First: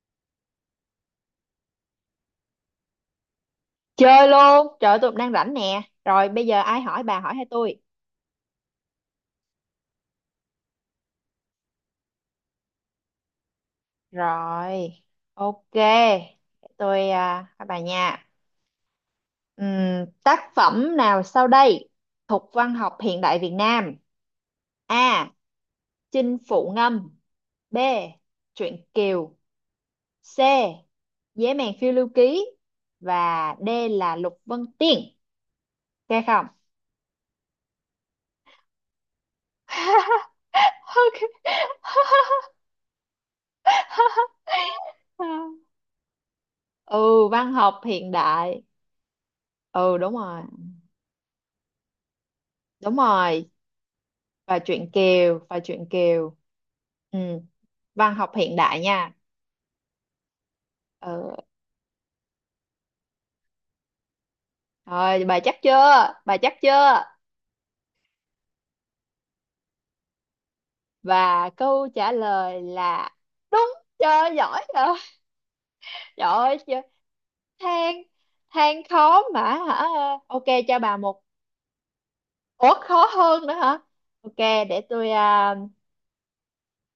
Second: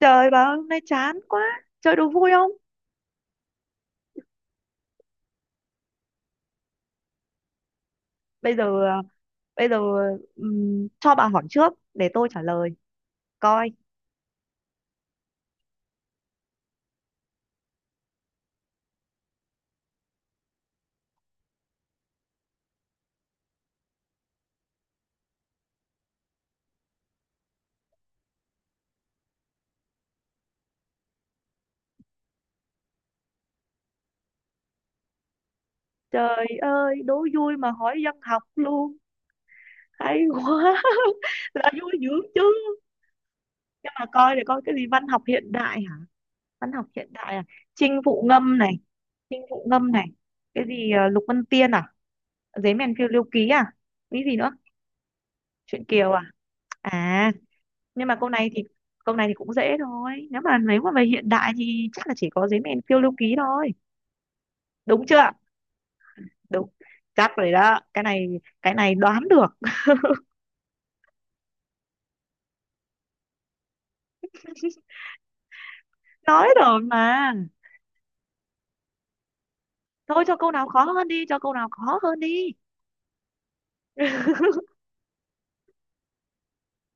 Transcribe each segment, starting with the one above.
Trời bà ơi, hôm nay chán quá. Chơi đố vui không? Chơi luôn, trời ơi, tụi mình đang rảnh nè. Rồi bây giờ ai hỏi bà hỏi hay tôi? Bây giờ à, bây giờ, cho bà hỏi trước để tôi trả lời. Coi. Rồi, ok. Tôi hỏi bà nha. Tác phẩm nào sau đây thuộc văn học hiện đại Việt Nam? A. Chinh Phụ Ngâm. B. Truyện Kiều. C. Dế mèn phiêu lưu ký. Và D là Lục Vân Tiên. Ok Trời không? ơi, đố vui mà hỏi văn học luôn. Hay quá. Ok. Là vui dữ chứ. Nhưng mà coi để coi cái gì văn học hiện đại hả? Văn học hiện Ừ, đại à? văn học Chinh hiện phụ ngâm đại. này, chinh phụ ngâm Ừ, này. đúng rồi. Cái gì Lục Vân Tiên à? Giấy mèn Đúng phiêu lưu ký rồi. à? Cái gì nữa? và truyện Kiều và Chuyện truyện Kiều à? Kiều Ừ, À, nhưng mà văn câu học này hiện thì đại nha. câu này thì cũng dễ thôi, nếu mà về hiện Ừ, đại thì chắc là chỉ có giấy mèn phiêu lưu ký thôi, đúng rồi chưa? bà chắc chưa bà chắc Đúng, chưa chắc rồi đó. Cái này, cái này đoán được. Và câu trả lời là đúng, cho giỏi rồi. Trời Nói ơi, rồi chưa. mà. Than than khó mà hả? Thôi cho Ok, câu nào cho khó bà hơn một. đi, cho câu nào khó hơn đi. Ủa, khó hơn nữa hả? Ok, để tôi à,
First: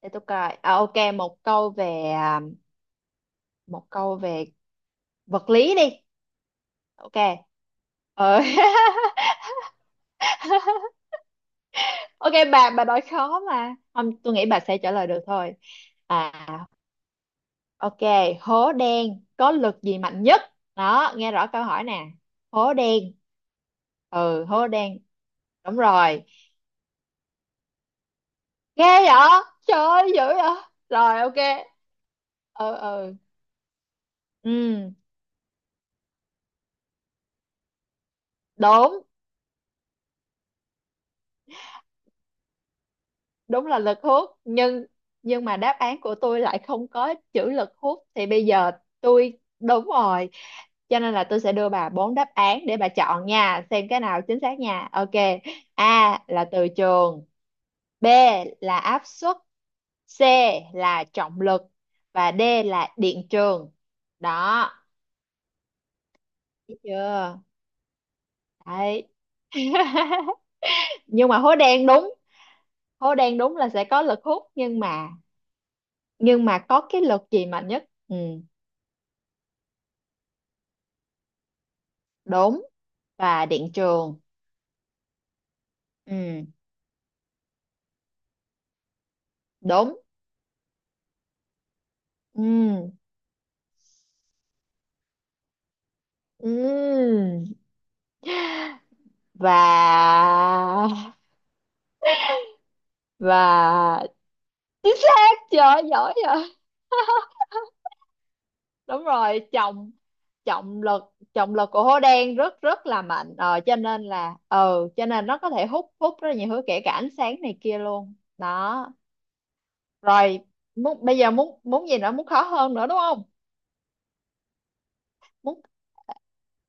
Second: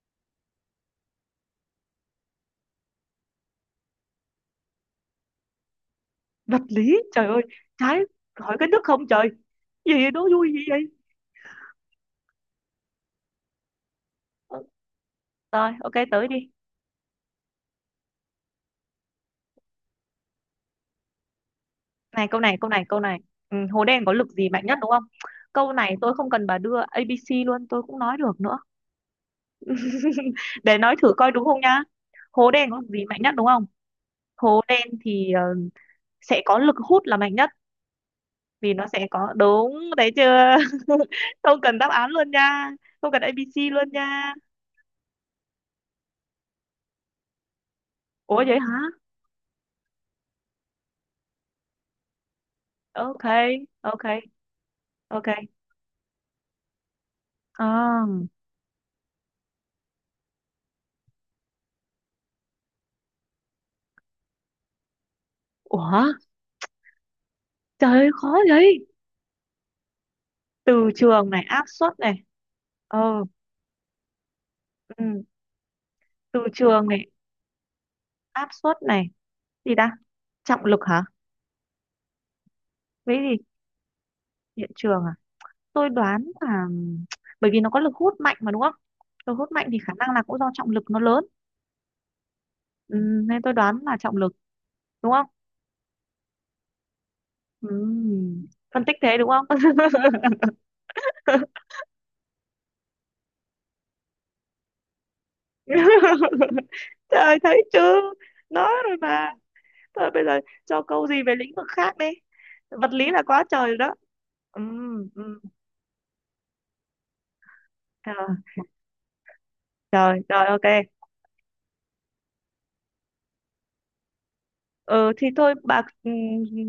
để tôi coi ok. Một câu về một câu về vật lý đi. Vật lý trời ơi. Ok. Trái. ờ. Hỏi cái nước không trời. Gì vậy? Vui gì vậy. Ok, bà nói khó mà không, tôi nghĩ Ờ, bà sẽ trả lời được thôi. rồi ok, tới à đi. ok. Hố đen có lực gì mạnh nhất? Đó, nghe rõ câu hỏi nè. Này câu này, câu Hố này, câu đen. này. Ừ, hồ đen có lực Ừ, gì mạnh hố nhất đúng đen. không? Câu Đúng này tôi rồi. không cần bà đưa a ABC luôn, tôi cũng nói được nữa. Ghê vậy, trời ơi, dữ vậy. Để nói thử Rồi, coi đúng không ok. nhá. Hố Ừ, đen có gì ừ, mạnh nhất đúng không? Hố đen ừ, thì sẽ có lực hút là mạnh nhất, vì nó đúng. sẽ có. Đúng đấy chưa? Không cần đáp án luôn nha. Không cần A Đúng ABC là luôn lực hút, nha. nhưng mà đáp án của tôi lại không có chữ lực hút thì Ủa bây vậy giờ hả? tôi đúng rồi. Cho nên là tôi sẽ đưa bà bốn đáp án để bà Ok, chọn nha, xem cái ok, nào chính xác nha. Ok. ok. A là từ trường, À, B là áp suất, C là trọng lực và D là điện trường. Đó, ủa, thấy chưa? trời ơi, khó vậy. Đấy. Từ Nhưng trường mà này, hố áp đen suất này. đúng, hố Ờ, đen đúng là sẽ có lực hút, nhưng mà ừ, nhưng từ mà trường có cái này, lực gì mạnh nhất? Ừ, áp suất này. Gì ta? Trọng lực hả? đúng. Cái gì? Và điện trường. Điện trường à? Tôi đoán Ừ, là bởi vì nó có lực hút mạnh mà đúng không. Lực hút mạnh thì khả đúng. năng là cũng do trọng lực nó lớn. Ừ, Ừ, nên tôi đoán là trọng lực, đúng không? ừ. Ừ, phân tích thế đúng không? Và và chính xác, chưa giỏi rồi. Trời thấy chưa? Nói rồi Đúng mà. rồi, trọng. Thôi bây giờ cho Trọng lực, câu gì về lĩnh trọng vực lực của khác hố đi. đen rất rất Vật là lý là mạnh, quá trời cho rồi đó. nên là, Ừ, ừ, cho nên nó ừ. có thể hút hút rất là nhiều thứ, kể cả ánh sáng này kia luôn Trời, đó. trời Rồi, trời, ok. muốn bây giờ, muốn muốn gì nữa, muốn khó hơn nữa đúng không? Ừ, thì thôi Muốn. bà,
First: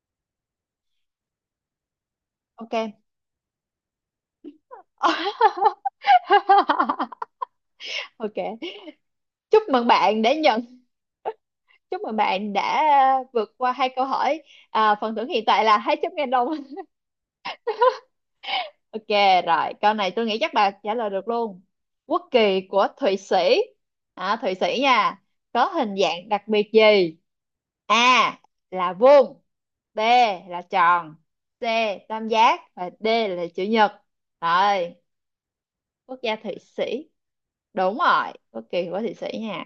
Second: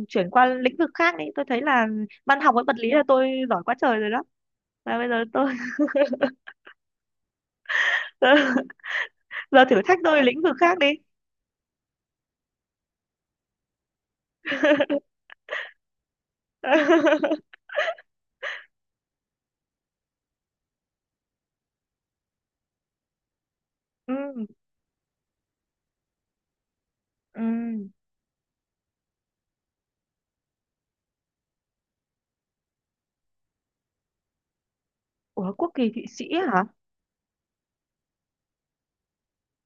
chuyển qua lĩnh vực khác đi, tôi thấy là văn học với vật lý Ok. là tôi giỏi quá trời rồi đó. Và bây giờ tôi giờ, Ok, giờ, chúc thử mừng thách bạn tôi đã lĩnh vực khác nhận. đi. Chúc mừng bạn đã vượt qua hai câu hỏi. Phần thưởng hiện tại là 200.000 đồng. Ok, rồi. Câu này tôi nghĩ chắc bà trả lời được luôn. Quốc kỳ của Thụy Sĩ. Ừ, Thụy Sĩ nha. Có hình dạng đặc biệt gì? ừ. A là vuông, B là tròn, C tam giác và D là chữ nhật. Rồi, Ủa quốc kỳ Thụy quốc Sĩ gia Thụy hả? Sĩ. Đúng rồi, quốc kỳ của Thụy Sĩ nha.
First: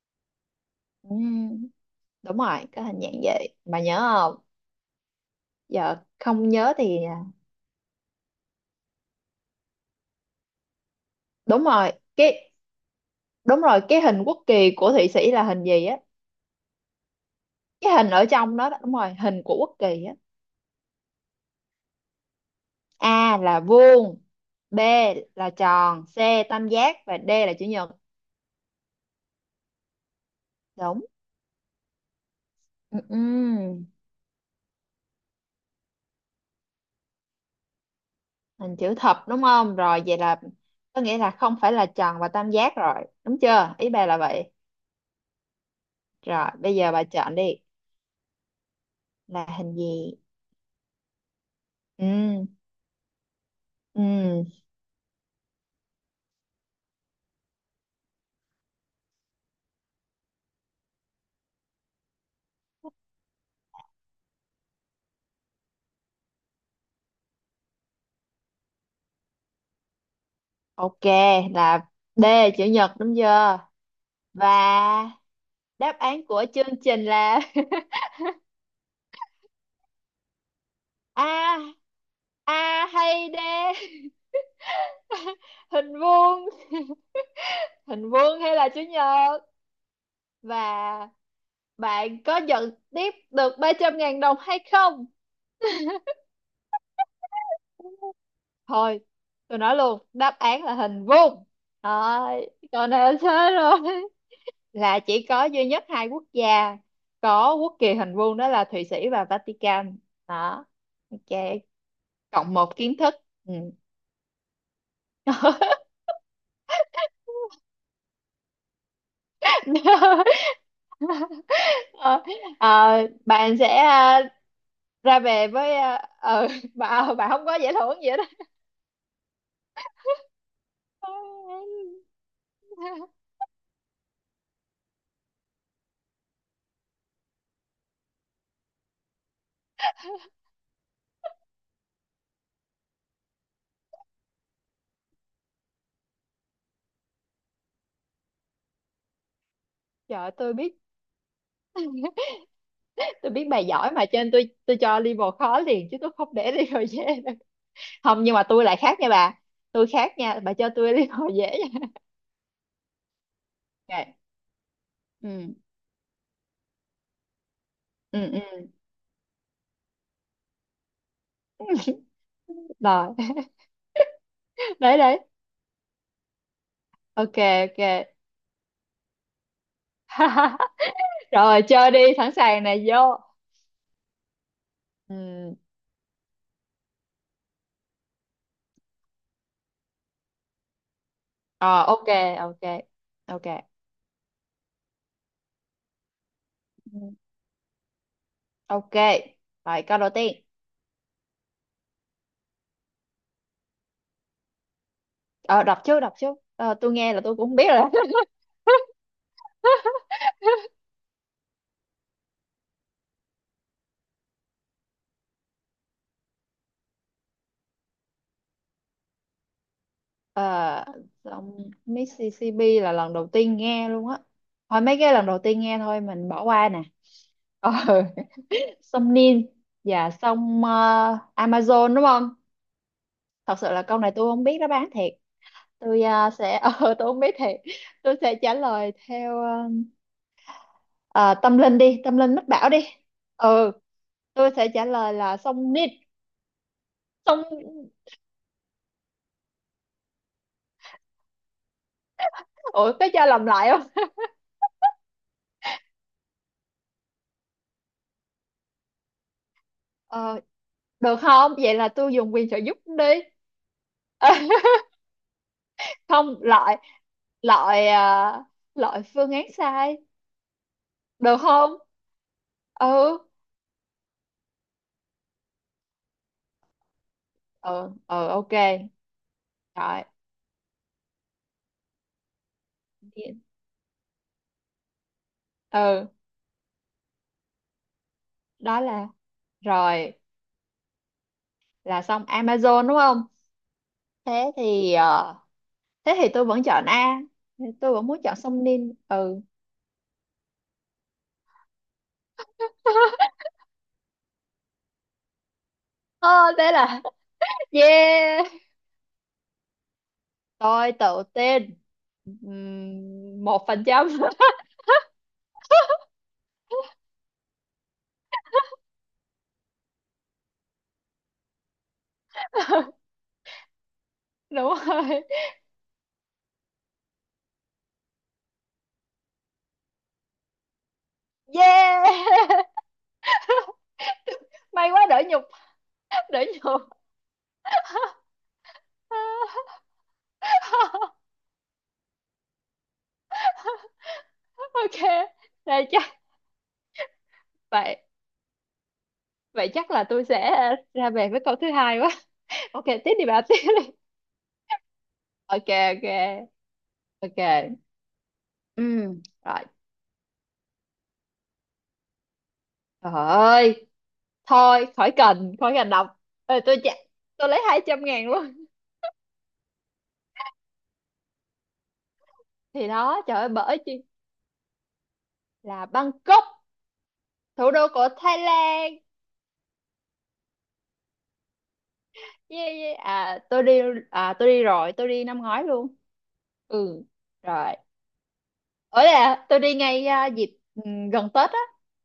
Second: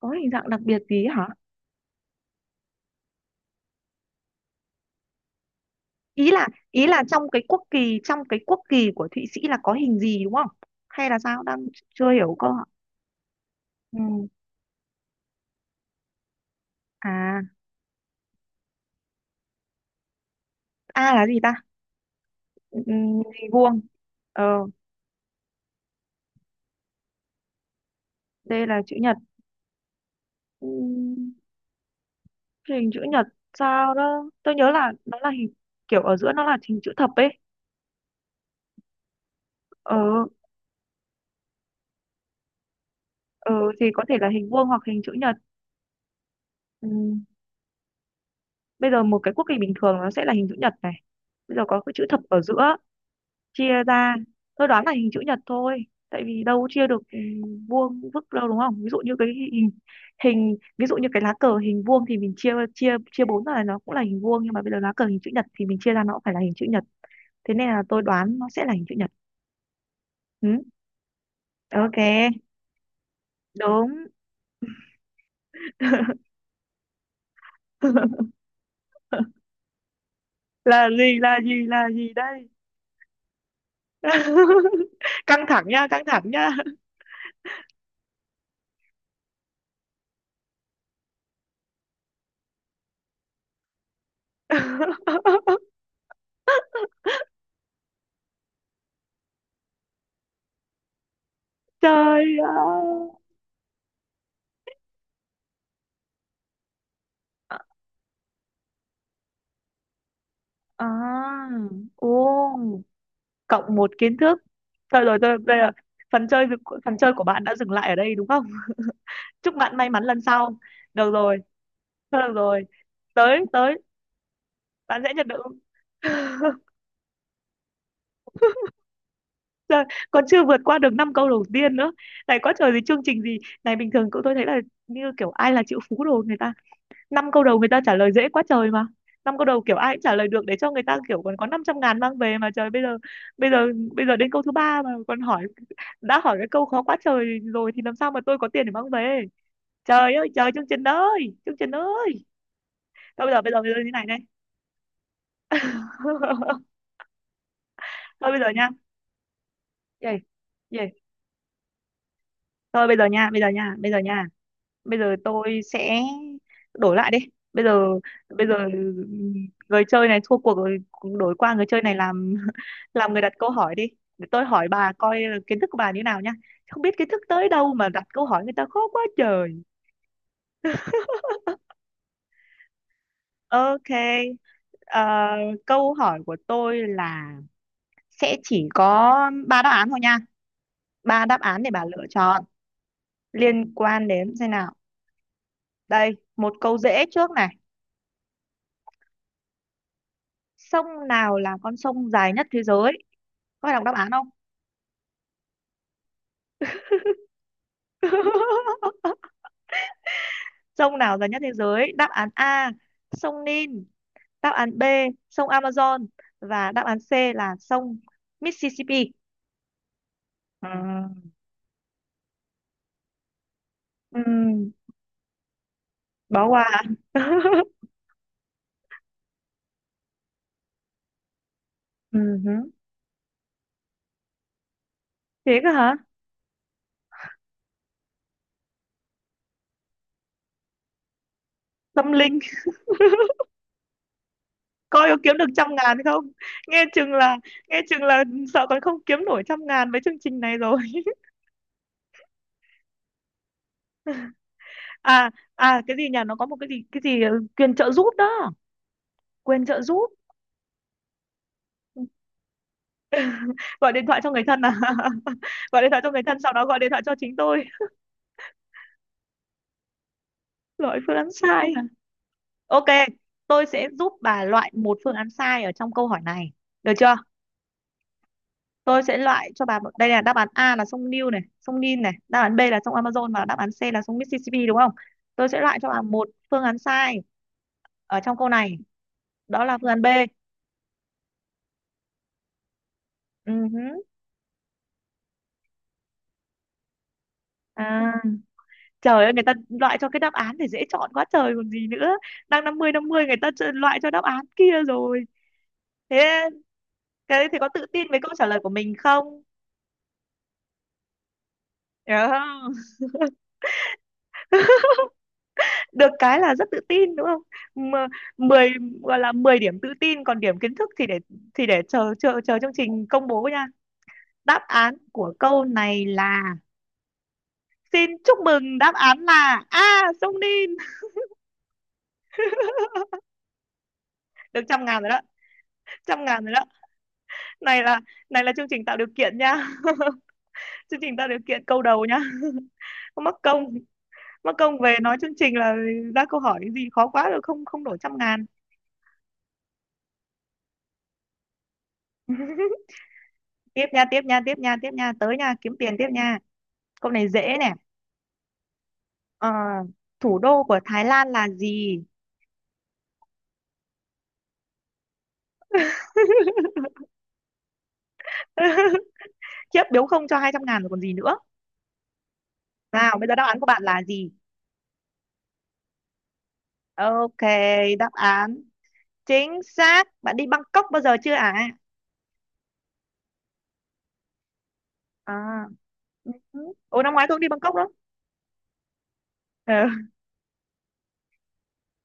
Có hình dạng đặc biệt gì hả? Ừm, đúng rồi, có hình dạng gì? Bà nhớ không? Giờ ý là không nhớ ý thì là trong cái quốc kỳ của Thụy Sĩ là có hình gì đúng không? Hay là sao đang đúng rồi chưa hiểu câu cái, ạ. đúng rồi Ừ. cái hình quốc kỳ của Thụy Sĩ là hình gì á? À, Cái hình ở trong đó, đó đúng rồi, hình của quốc kỳ á. A là gì ta? Ừ, A hình là vuông. vuông, Ờ, B là tròn, C tam giác và D là chữ nhật. D là chữ nhật. Đúng. Ừ, hình Ừ, chữ ừ. nhật. Sao đó tôi nhớ là nó là hình kiểu ở giữa nó là hình chữ thập ấy. Hình chữ thập đúng không? Ờ. Rồi vậy là có nghĩa là không phải là tròn và tam giác rồi, đúng Ờ chưa? thì Ý có bà thể là là hình vậy. vuông hoặc hình chữ nhật. Rồi bây Ừ. giờ bà chọn đi, Bây giờ một cái quốc là kỳ bình hình thường nó gì? sẽ là hình chữ nhật này. Bây giờ có cái chữ thập ở Ừ, giữa, chia ra. ừ, Tôi đoán là hình chữ nhật thôi, tại vì đâu chia được, vuông vức đâu, đúng không? Ví dụ như cái hình hình ví dụ như cái lá cờ hình vuông thì mình chia chia chia bốn ra là nó cũng là hình vuông, nhưng mà bây giờ lá cờ hình chữ nhật thì mình chia ra nó cũng phải là hình chữ nhật. Thế nên là tôi đoán nó sẽ là hình chữ nhật. Ừ? ok là Ok, D chữ nhật, đúng chưa? đúng. Và đáp án của chương trình là Là gì, là gì, a, là gì đây? a hay d. Căng thẳng nha, Hình căng thẳng vuông. nha. Hình vuông hay là chữ nhật? Và bạn có nhận tiếp được 300.000 đồng hay không? Thôi tôi nói luôn đáp án là hình vuông. Trời Rồi, còn ơi. nào thế, rồi. Là chỉ có duy nhất hai quốc gia có quốc kỳ hình vuông, đó là Thụy Sĩ và Vatican. Đó, ok, À, cộng một ô, kiến thức. Ừ. cộng một kiến thức. Thôi rồi tôi đây là phần chơi. Phần chơi của bạn đã dừng lại ở đây đúng không? Chúc bạn may mắn lần sau. Được rồi, thôi Ờ, được rồi. Tới bạn sẽ tới, bạn sẽ ra nhận được. về với bà không có giải thưởng gì hết á. Trời, còn chưa vượt qua được năm câu đầu tiên nữa. Này có trời gì, chương trình gì. Này bình thường cậu tôi thấy là như kiểu ai là triệu phú đồ, người ta năm câu đầu người ta trả lời dễ quá trời mà. Năm câu đầu kiểu ai cũng trả lời được, để cho người ta kiểu còn có 500.000 mang về mà. Trời bây giờ bây giờ đến câu thứ ba mà còn hỏi, đã hỏi cái câu khó quá trời rồi thì làm sao mà tôi có tiền để mang về. Trời Trời ơi ơi, trời, tôi chương biết, trình ơi chương trình ơi. Thôi tôi bây giờ, biết bây bà giờ, bây giờ giỏi, như này mà cho này. nên tôi cho level khó liền, chứ tôi không để level dễ. Không, Thôi nhưng bây mà giờ tôi nha. lại khác nha bà, tôi khác Gì? nha bà, cho tôi Gì? level dễ Thôi bây giờ nha, bây giờ nha, bây giờ nha. Ok. nha. Bây giờ Ừ, tôi sẽ đổi lại đi. Bây giờ, ừ, ừ, bây giờ người chơi này thua cuộc rồi. Đổi qua người chơi này làm làm rồi. người đặt câu hỏi đi. Để tôi hỏi bà Đấy, coi đấy. là kiến thức của bà như nào nhá. Không biết kiến thức Ok, tới đâu ok. mà đặt câu hỏi người ta khó quá trời. Rồi, chơi đi, sẵn sàng nè, vô. Ok. Ờ, Ừ. câu hỏi của tôi là sẽ chỉ có ba đáp án thôi nha, ba đáp án để Ờ, bà lựa ok, chọn, ok, ok. liên quan đến xem nào. Đây, một câu dễ Ừ. trước này. Ok, rồi câu đầu tiên. Sông nào là con sông dài nhất thế giới? Có phải đọc đáp án không? Ờ, đọc trước, đọc trước. Ờ, tôi nghe là tôi cũng không biết rồi đó. Sông nào dài nhất thế giới? Đáp án A, sông Nin. Đáp án B, sông Amazon. Và đáp án C là sông Mississippi. Ờ, À, dòng Mississippi là lần đầu tiên nghe luôn á. ừ, Thôi mấy cái lần đầu tiên nghe thôi, mình bỏ bỏ qua qua ạ. nè. Ờ, sông Nin và sông Amazon đúng Ừ không? hứ. Thật sự là câu này tôi không biết đó, bán thiệt. Thế cơ hả? Tôi sẽ, tôi không biết thiệt. Tôi sẽ trả lời theo ờ, tâm linh đi, Tâm tâm linh linh. mách bảo đi. Ừ, tôi sẽ trả Coi lời có kiếm là được trăm sông Nin. ngàn không, nghe chừng là, Sông, nghe chừng là sợ còn không kiếm nổi 100.000 với chương trình này rồi. ủa có cho làm lại không? À à, cái gì nhỉ? Nó có một cái gì, cái gì quyền trợ giúp đó. Quyền trợ giúp. Ờ, được không? Vậy là tôi dùng quyền trợ giúp đi. Gọi điện thoại cho người thân à? Gọi điện thoại cho người Không, thân sau đó loại gọi điện thoại cho chính tôi. loại à, loại phương án sai. Loại phương án Được không? sai à? Ok, Ừ, tôi sẽ giúp bà loại một phương án sai ở trong câu hỏi này, được chưa? ừ, ừ, ok. Tôi sẽ loại cho bà Rồi. đây là đáp án A là sông Nil này, sông Nin này, đáp án B là sông Amazon và đáp án C là sông Mississippi đúng không? Tôi sẽ loại cho bà Ừ, một phương án sai ở trong câu này. đó là Đó là phương án B. rồi là xong Amazon đúng không? Ừ hứ. Thế thì ờ, thế thì tôi vẫn chọn A. Tôi vẫn À, muốn chọn sông Nin. trời ơi, Ừ. người ta loại cho cái đáp án thì dễ chọn quá trời còn gì nữa. Đang 50/50, người ta loại cho đáp án kia rồi. Thế. Ờ, thế là Cái đấy thì có tự tin với câu trả yeah. lời của mình không? Tôi tự tin. Hiểu không? 1%. Được cái là rất tự tin đúng không? Mà 10 gọi là 10 điểm tự tin, còn điểm kiến thức thì để, thì để chờ chờ chờ chương trình công bố nha. Đáp Đúng án rồi. của câu này là, xin chúc mừng, đáp án là A, sông Ninh. Yeah! Được trăm May ngàn quá, rồi đó, đỡ nhục, trăm đỡ ngàn rồi đó. nhục. Này là này là chương trình tạo điều kiện nha. Chương trình tạo điều kiện câu đầu nha. Không, mắc công, mắc công về OK, nói chương trình là đây chắc ra câu hỏi gì khó quá rồi không, không vậy, đổi 100.000. vậy chắc là tôi sẽ ra về với câu thứ hai quá. OK, tiếp đi bà, tiếp Tiếp đi. nha, tiếp nha, tiếp nha, tiếp nha, tới nha, OK, kiếm tiền tiếp nha. OK, Câu này dễ OK. nè. Ờ, Rồi. thủ đô của Thái Lan là gì? Trời ơi, thôi khỏi cần đọc. Ê, tôi chạy, tôi lấy 200.000 luôn. Khiếp, biếu không cho 200.000 rồi còn gì nữa. Thì Nào đó, bây giờ trời đáp ơi án của bởi bạn là chi, gì? là Bangkok, Ok, thủ đô của đáp Thái án Lan. chính xác. Bạn đi Bangkok bao giờ chưa ạ? Yeah, yeah. Tôi đi rồi, tôi đi năm À, ngoái luôn. ừ. Ồ Ừ. năm ngoái tôi cũng đi Rồi. Bangkok đó. Ở là tôi đi Ờ. ngay dịp gần Tết á,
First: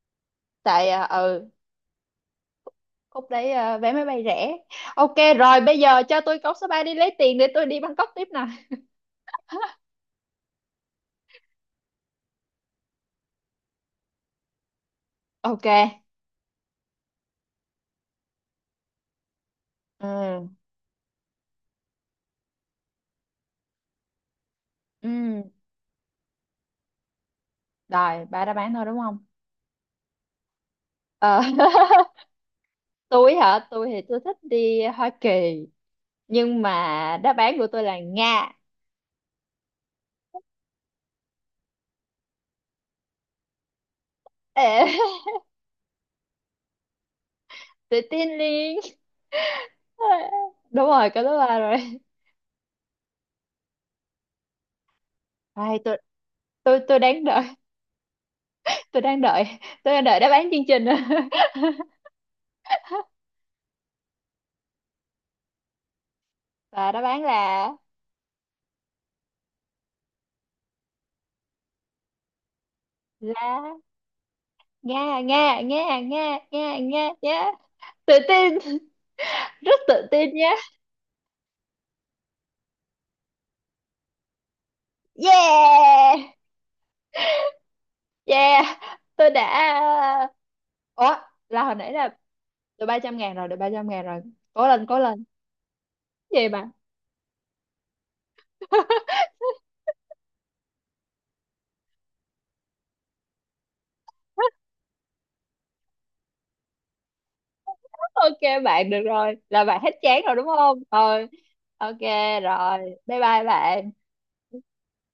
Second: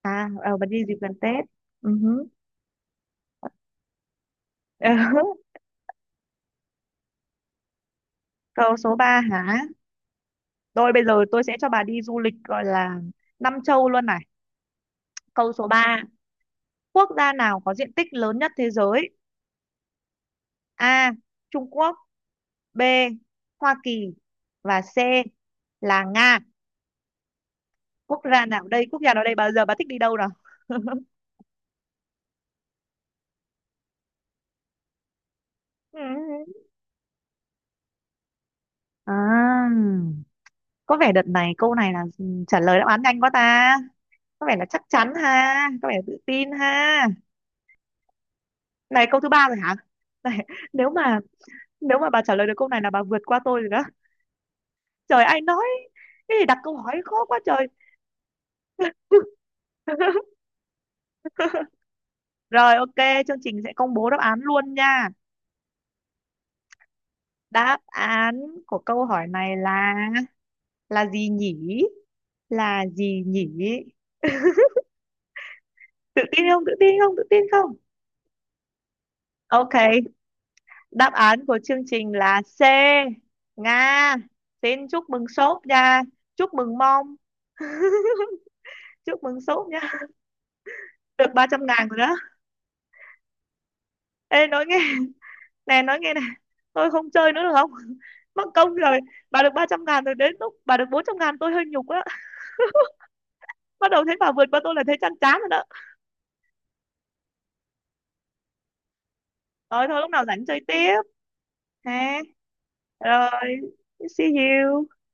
À ờ, bạn đi tại dịp gần Tết. Ừ. khúc đấy vé máy bay rẻ. Ờ. Ok, rồi bây giờ cho tôi cốc số 3 đi, lấy tiền để tôi đi Bangkok tiếp nè. Câu số 3 hả? Rồi bây giờ tôi sẽ cho bà đi du lịch gọi là năm châu luôn này. Câu số Ok. ba. Quốc gia nào có diện tích lớn nhất thế giới? Ừ, A, Trung Quốc. B, Hoa Kỳ. Và C ừ. là Nga. Quốc Rồi gia ba đã nào bán đây? thôi đúng Quốc gia nào không? đây? Bao giờ bà thích đi đâu nào? Ờ, tôi hả, tôi thì tôi thích đi Hoa Kỳ, nhưng mà đáp án của tôi là Nga. À, có vẻ đợt này câu này là trả lời đáp án nhanh quá ta. Có vẻ là chắc Ê, chắn ha, có vẻ là tự tin ha. tự tin liền. Này câu thứ ba rồi hả? Này, Đúng nếu rồi, mà cái đó ba nếu rồi. mà bà trả lời được câu này là bà vượt qua tôi rồi đó. Trời ai nói Ai, tôi, cái gì đặt câu tôi hỏi tôi đang khó quá đợi, trời. tôi đang đợi tôi đang đợi đáp án chương trình. Rồi ok, chương trình sẽ công bố đáp án luôn nha. Và đáp án là Đáp án của câu hỏi này là gì nhỉ? Là gì nhỉ? lá, nga, nga, nga, Tự nga, tin không? nga. Tự tin Nga không? Tự nhá. tin không? Tự tin, Ok, rất tự tin nhá. đáp án của chương trình là C. Nga. Xin chúc mừng sốt nha. Yeah. Chúc mừng mong. Yeah, Chúc tôi mừng đã, sốt nha. ờ, ủa, Được ba là trăm hồi ngàn nãy rồi là đó. được 300.000 rồi, được 300.000 rồi. Ê nói Cố nghe, lên, cố lên. nè nói nghe nè. Cái gì mà Tôi không chơi nữa được không? Mất công rồi. Bà được 300.000 rồi đến lúc bà được 400.000 tôi hơi nhục á. Bắt đầu thấy bà vượt qua tôi là thấy chán chán rồi đó. ok, bạn được rồi, là bạn Rồi hết thôi lúc chán nào rồi rảnh đúng chơi không? tiếp Rồi, ok, ha. rồi. Bye Rồi bye bạn. see you.